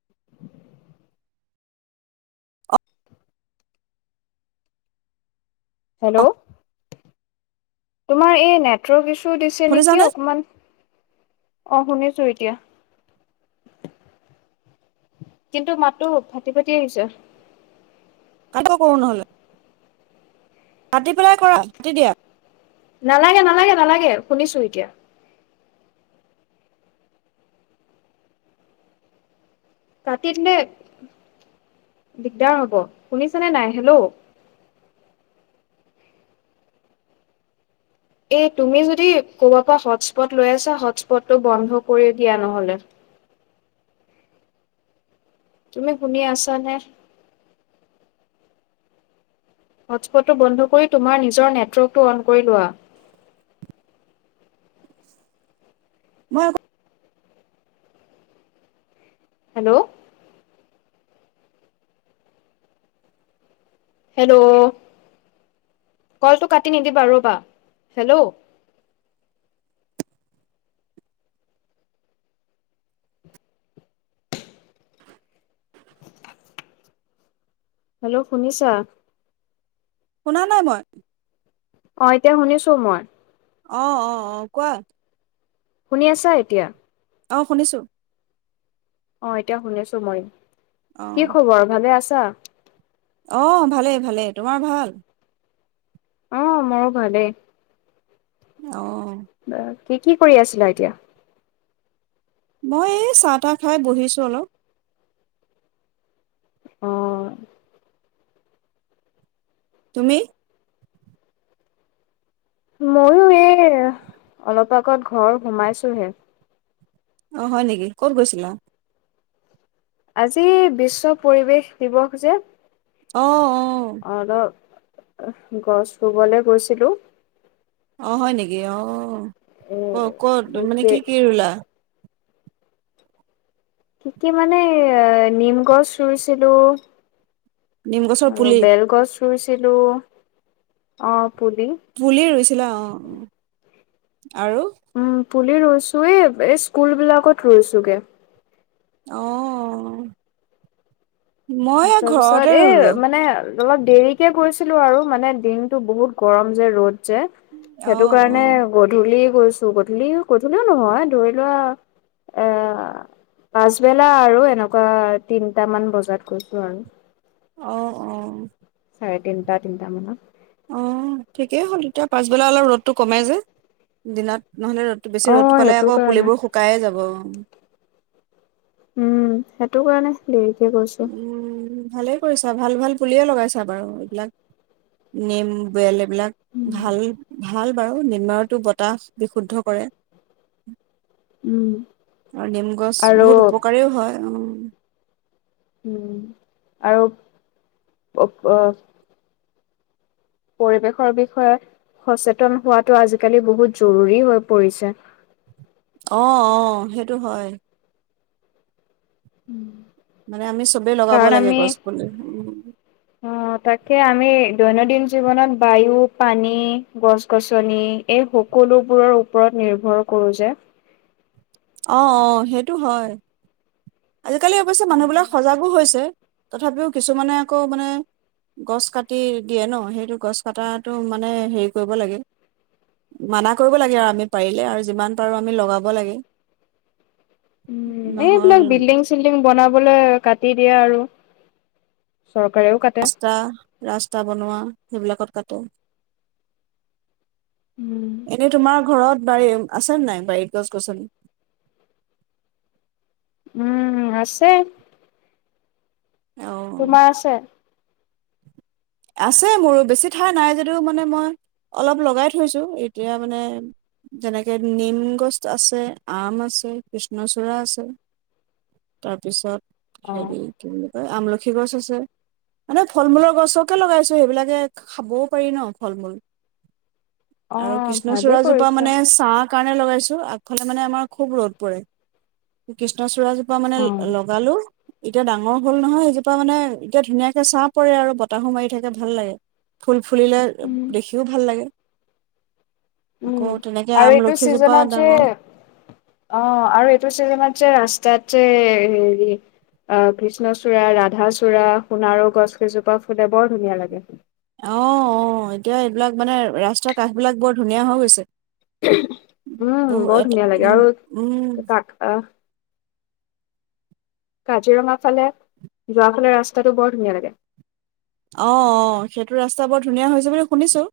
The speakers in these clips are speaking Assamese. উম অ', হেল্ল' তোমাৰ এই নেটৱক ইছো দিছে নেকি শুনিছানে? অকনমান অ শুনিছো এতিয়া কিন্তু মাতো ফাটি ফাটি আহিছে আকৌ কৰো নহলে কাতি পেলাই কৰা কাতি দিয়া নালাগে নালাগে নালাগে শুনিছো এতিয়া কতি দনে দিগদাৰ হব শুনিছানে নাই হেল্ল' এই তুমি যদি ক'বাৰ পৰা হটস্পট লৈ আছা হটস্পটটো বন্ধ কৰি দিয়া নহ'লে। তুমি শুনি আছ নে হটস্পটটো বন্ধ কৰি তোমাৰ নিজৰ নেটৱৰ্কটো অন' কৰি লোৱা ব হেল্ল' হেল্ল' কলটো কাটি নিদিবা ৰ'বা হেল্ল' হেল্ল' শুনিছা? শুনা নাই মই। অ', এতিয়া শুনিছো মই। অ', অ', অ', কোৱা। শুনি আছা এতিয়া? অ', শুনিছো। অ', এতিয়া শুনিছো মই। কি অ', খবৰ? ভালে আছ [unintelligible] অ', ভালেই, ভালেই। তোমাৰ ভাল? অহ, মোৰো ভালেই। অ'। কি, কি কৰি আছিলা এতিয়া? মই এই চাহ, তাহ খাই বহিছোঁ অলপ। অ'। তুমি? ময়ো এই অলপ আগত ঘৰ সোমাইছোহে। অ', হয়, নেকি ক'ত গৈছিলা? আজি বিশ্ব পৰিৱেশ দিৱস যে অ', অ' [unintelligible] গছ ৰুবলৈ গৈছিলোঁ। অ', হয়, নেকি? অ' এ অ', ক'ত মানে কি, কি ৰুলা? কি, কি মানে এ, নিম গছ ৰুইছিলোঁ নিম গছৰ আৰু পুলি, বেলগছ ৰুইছিলোঁ, অ'। পুলি পুলিয়েই ৰুইছিলা? অ' আৰু উম, পুলি ৰুইছোৱে এই স্কুলবিলাকত ৰুইছোগে। অ' মই এ, তাৰপিছত ঘৰতে এই ৰুলোঁ। মানে অলপ দেৰিকে গৈছিলো আৰু মানে দিনটো বহুত গৰম যে, ৰ'দ। যে, অ', সেইটো কাৰণে অ', গধূলি গৈ গধূলি, গধূলিয়ো নহয় ধৰি লোৱা এ, পাচবেলা আৰু এনেকুৱা তিনটামান বজাত গৈ [unintelligible] অহ, অ'। চাৰে, তিনিটা, তিনিটা মানত। অ', ঠিকেই হ'ল, তেতিয়া পাছবেলা অলপ ৰ'দটো কমে যে, দিনত নহ'লে ৰ'দটো বেছি ৰ'দটো অ' পালে সেইটো আকৌ কাৰণে পুলিবোৰ শুকাই যাব। উম, সেইটো কাৰণে দেৰিকে গৈছোঁ। ভালে কৰিছা ভাল-ভাল পুলিয়ে লগাইছা বাৰু এইবিলাক নেম বলে এইবিলাক উম, ভাল। ভাল বাৰু নিময়তো বতাহ বিশুদ্ধ কৰে। উম, আৰু নিম গছ বহুত উপকাৰেও হয়। উম, উম, আৰু [unintelligible] পৰিৱেশৰ বিষয়ে সচেতন হোৱাটো আজিকালি বহুত জৰুৰী হৈ পৰিছে। অ', -অ', সেইটো হয়। উম, মানে আমি চবেই লগাব কাৰণ লাগে আমি গছ পুলি উম, অ', তাকে আমি দৈনন্দিন জীৱনত বায়ু পানী গছ-গছনি এই সকলোবোৰৰ ওপৰত নিৰ্ভৰ কৰো যে। অ', -অ', সেইটো হয়। আজিকালি অৱশ্যে মানুহবিলাক সজাগো হৈছে। তথাপিও কিছুমানে আকৌ মানে গছ কাটি দিয়ে ন সেইটো গছ কটাটো মানে, হেৰি কৰিব লাগে মানা কৰিব লাগে আৰু আমি পাৰিলে আৰু যিমান পাৰোঁ আমি লগাব লাগে। উম, নহ'ল এইবিলাক বিল্ডিংছ ডিং বনাবলৈ কাটি দিয়ে আৰু চৰকাৰেও কাটে। ৰাস্তা, ৰাস্তা বনোৱা। সেইবিলাকত কাটো। উম, এনে তোমাৰ ঘৰত বাৰীত আছে নে নাই বাৰীত গছ গছনি? উম আছে। অ তোমাৰ আছে? আছে মোৰো বেছি ঠাই নাই যদিও মানে মই অলপ লগাই থৈছো এতিয়া মানে যেনেকে নিম গছ আছে, আম আছে কৃষ্ণচূড়া আছে তাৰপিছত অ', সৰি আমলখি গছ আছে। মানে ফল মূলৰ গছ [inaudible] কে লগাইছো সেইবিলাকে খাবও পাৰি ন ফল মূল। আৰু অ' ভালেই কৃষ্ণচূড়া জোপা কৰিছা। মানে চাহ কাৰণে লগাইছো আগফালে মানে আমাৰ খুব ৰ'দ পৰে কৃষ্ণচূড় মানে অ', লগালো। এতিয়া ডাঙৰ হ'ল নহয় এজোপা মানে এতিয়া ধুনীয়াকে চাহ পৰে আৰু বতাহু মাৰি থাকে ভাল লাগে ফুল ফুলিলে উম, দেখিও ভাল লাগে আকৌ উম তেনেকে আৰু এইটো আমলখিজোপা চিজনত ডাঙৰ যে অ অ আৰু এইটো ছিজনত যে ৰাস্তাত হেৰি অ কৃষ্ণচূড়া ৰাধা চূড়া সোণাৰো গছ কেইজোপা ফুলে বৰ ধুনীয়া লাগে ফ অ অ এতিয়া এইবিলাক মানে ৰাস্তাৰ কাষ বিলাক বৰ ধুনীয়া হৈ গৈছে উম, বহু বৰ এটা ধুনীয়া লাগে উম আৰু উম তাক আহ কাজিৰঙা ফালে যোৱা ফালে ৰাস্তাটো বৰ ধুনীয়া লাগে। অ', অ', সেইটো ৰাস্তা বৰ ধুনীয়া হৈছে বুলি শুনিছোঁ।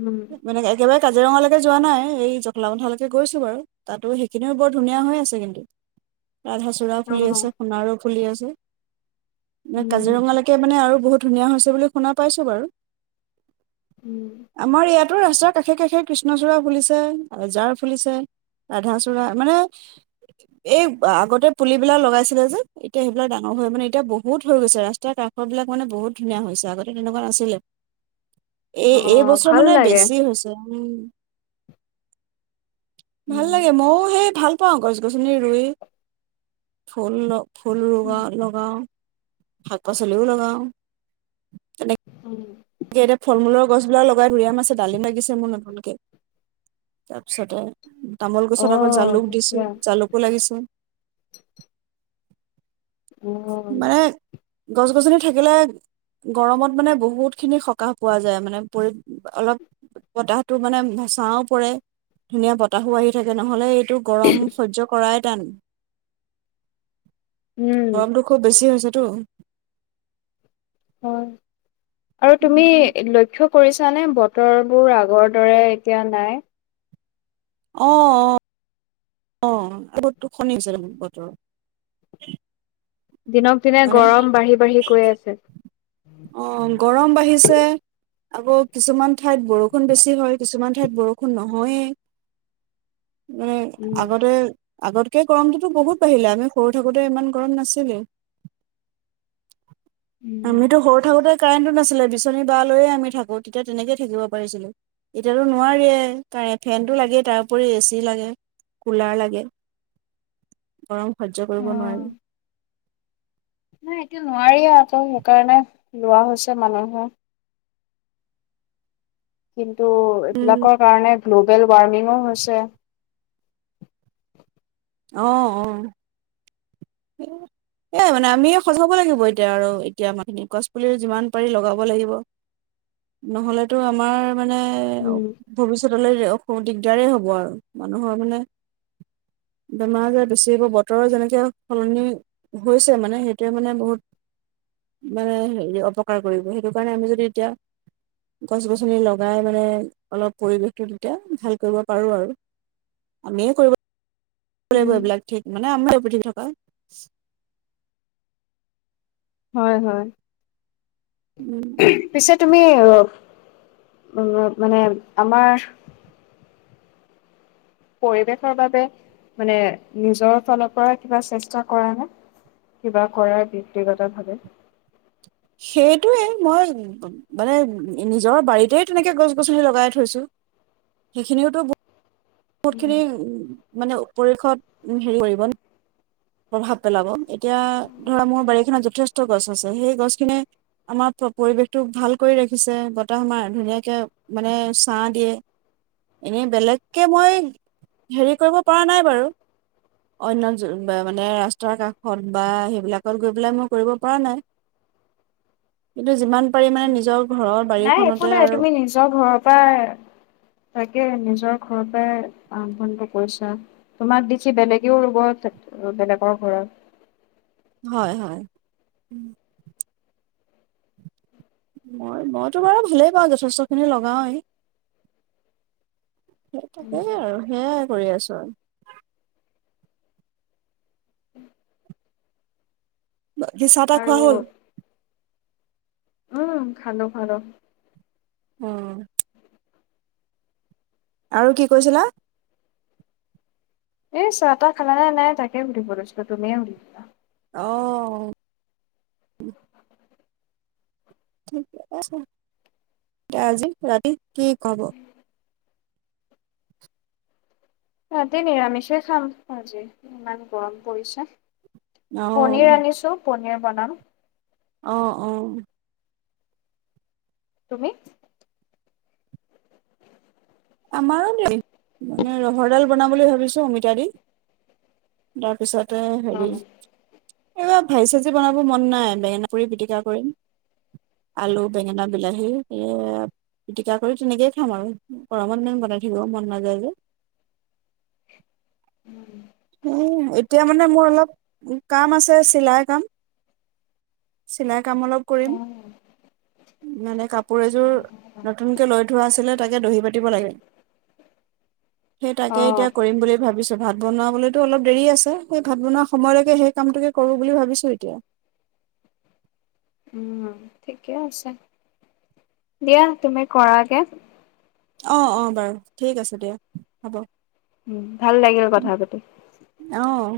উম মানে একেবাৰে কাজিৰঙালৈকে যোৱা নাই, এই জখলাবন্ধা লৈকে গৈছো বাৰু তাতো সেইখিনিও বৰ ধুনীয়া হৈ আছে কিন্তু। ৰাধাচূড়া ফুলি অ আছে, সোণাৰো। ফুলি আছে। নে উম কাজিৰঙালেকে আৰু বহুত ধুনীয়া হৈছে বুলি শুনা পাইছোঁ বাৰু। উম। আমাৰ ইয়াতো ৰাস্তাৰ কাষে, কাষে কৃষ্ণচূড়া ফুলিছে, এজাৰ ফুলিছে, ৰাধাচূড়া মানে এই আগতে পুলিবিলাক লগাইছিলে যে, এতিয়া সেইবিলাক ডাঙৰ হৈ মানে এতিয়া বহুত হৈ গৈছে ৰাস্তাৰ কাষ বিলাক মানে বহুত ধুনীয়া হৈছে আগতে তেনেকুৱা নাছিলে। এই, অ এই বছৰ ভাল মানে লাগে বেছি হৈছে। উম। ভাল উম লাগে ময়ো সেই ভাল পাওঁ গছ, গছনি ৰুই, ফুল ফুল ৰুৱা, লগাওঁ শাক, পাচলিও লগাওঁ তেনে উম। এতিয়া ফল মূলৰ গছ বিলাক লগাই মধুৰিআম আছে, ডালিম লাগিছে মোৰ নতুনকে তাৰপিছতে তামোল অ গছত আকৌ জালুক দিছো, বঢ়িয়া জালুকো লাগিছে। মানে [unintelligible] গছ, গছনি থাকিলে গৰমত মানে বহুত খিনি সকাহ পোৱা যায় মানে পৰি অলপ বতাহটো মানে চায়ো পৰে, ধুনীয়া বতাহো আহি থাকে নহ'লে এই টো গৰম সহ্য কৰাই টান উম গৰমটো খুব বেছি হৈছে টো হয়। আৰু তুমি লক্ষ্য কৰিছা নে? বতৰবোৰ আগৰ দৰে এতিয়া নাই। অ', অ' অ', [unintelligible] বতৰ দিনক, দিনে মানে গৰম বাঢ়ি, বাঢ়ি গৈ আছে। অ গৰম বাঢ়িছে আকৌ কিছুমান ঠাইত বৰষুণ বেছি হয়, কিছুমান ঠাইত বৰষুণ নহ হৈয়েই মানে উম। আগতে আগতকে গৰমটোতো বহুত বাঢ়িলে আমি সৰু থাকোতে ইমান গৰম নাছিলে আমিতো সৰু থাকোতে কাৰেণ্টটো নাছিলে বিচনী ডাল লৈয়ে আমি থাকোঁ তেতিয়া তেনেকয়ে থাকিব পাৰিছিলো এতিয়াতো নোৱাৰিযে কাৰে ফেনটো লাগেই তাৰপৰি এ চি লাগে কুলাৰ লাগে গৰম সহ্য কৰিব নোৱাৰি নাই এতিয়াটো নোৱাৰি আকৌ সেইকাৰণে লোৱা হৈছে মানুহৰ কিম টো উম এইবিলাকৰ কাৰণে গ্ল'বেল ৱাৰ্মিঙো হৈছে অহ আহ সেইয়াই মানে আমি সজাব লাগিব এতিয়া আৰু এতিয়া আমাৰ খিনি গছ পুলি যিমান পাৰি লগাব লাগিব নহলেতো আমাৰ মানে উম, ভবিষ্যত পত দিগদাৰে হ'ব আৰু মানুহৰ মানে বেমাৰ আজাৰ বেছি হব বতৰৰ যেনেকে সলনি হৈছে মানে সেইটোৱে মানে বহুত মানে হেৰি অপকাৰ কৰিব সেইটো কাৰণে আমি যদি এতিয়া গছ গছনি লগাই মানে অলপ পৰিৱেশটো তেতিয়া ভাল কৰিব পাৰো আৰু আমিয়ে কৰিব উম, বিলাক ঠিক মানে কথা কয় হয় হয় উম পিছত তুমি উ মানে আমাৰ পৰিৱেশৰ বাবে মানে নিজৰ ফালৰ পৰা কিবা চেষ্টা কৰা নাই কিবা কৰাৰ ব্যক্তিগত ভাৱে সেইটোৱেই মই মানে নিজৰ বাৰীতেই তেনেকে গছ গছনি লগাই থৈছো সেইখিনিওতো মোৰখিনি উ মানে পৰিৱেশত হেৰি কৰিব প্ৰভাৱ পেলাব এতিয়া ধৰা মোৰ বাৰীখনত প্ৰভাৱ পেলাব যথেষ্ট গছ আছে সেই গছখিনি আমাৰ পৰিৱেশটো ভাল কৰি ৰাখিছে বতাহ আমাৰ ধুনীয়াকে মানে ছাঁ দিয়ে এনেই বেলেগ তাকে মই হেৰি কৰিব পৰা নাই বাৰু অন্য মানে ৰাস্তাৰ কাষত বা সেইবিলাকত গৈ পেলাই মই কৰিব পৰা নাই কিন্তু যিমান পাৰি মানে নিজৰ ঘৰৰ নাই একো বাৰীখনতে নাই আৰু তুমি নিজৰ ঘৰৰ পৰা তাকে নি নিজৰ ঘৰ পৰাই আৰম্ভণিটো কৰিছা তোমাক দিখি বেলেগেও ৰুব বেলেগৰ ঘৰত হয় হয় মই মইতো বাৰু ভালেই পাওঁ যথেষ্ট খিনি লগাও এই সেই উম, থাকেই আৰু সেয়াই কৰি আছো আৰু চাহ তা আৰু খোৱা হ'ল উম খালো খালো অহ আৰু কি কৈছিলা এই চাহ তা খালা নে নাই তাকে সুধিব লৈছো তুমিয়ে সুধিবা অ ঠিকে আছে ত আজি যাবি কি কব ৰাতি নিৰামিষে খাম আজি ইমান গৰম পৰিছে পনিৰ অ', আনিছো পনিৰ বনাম অহ অহ‌ তুমি আমাৰো দেই মানে ৰহৰডাল বনাম বুলি ভাবিছোঁ অমিতা দি তাৰপিছত ত অ হেৰি এইব ভাজি চাজি বনাব মন নাই বেঙেনা কৰি পিটিকা কৰিম আলু বেঙেনা বিলাহী এই পিটিকা কৰি তেনেকেই খাম আৰু গৰমত ইমান বনাই থাকিব মন নাযায় যে উম উম এতিয়া মানে মোৰ অলপ কাম আছে চিলাই কাম চিলাই কাম অলপ কৰিম মানে কাপোৰ এযোৰ নতুনকে লৈ থোৱা আছিলে তাকে দহি পাতিব লাগে সেই তাকে এতিয়া কৰিম বুলি ভাবিছো ভাত বনাবলৈতো অলপ দেৰি আছে সেই ভাত বনোৱা সময়লৈকে সেই কামটোকে কৰো বুলি ভাবিছো এতিয়া উম ঠিকে আছে দিয়া তুমি কৰা গে অ অ বাৰু ঠিক আছে দিয়া হ'ব উ ভাল লাগিব কথা পাতি অ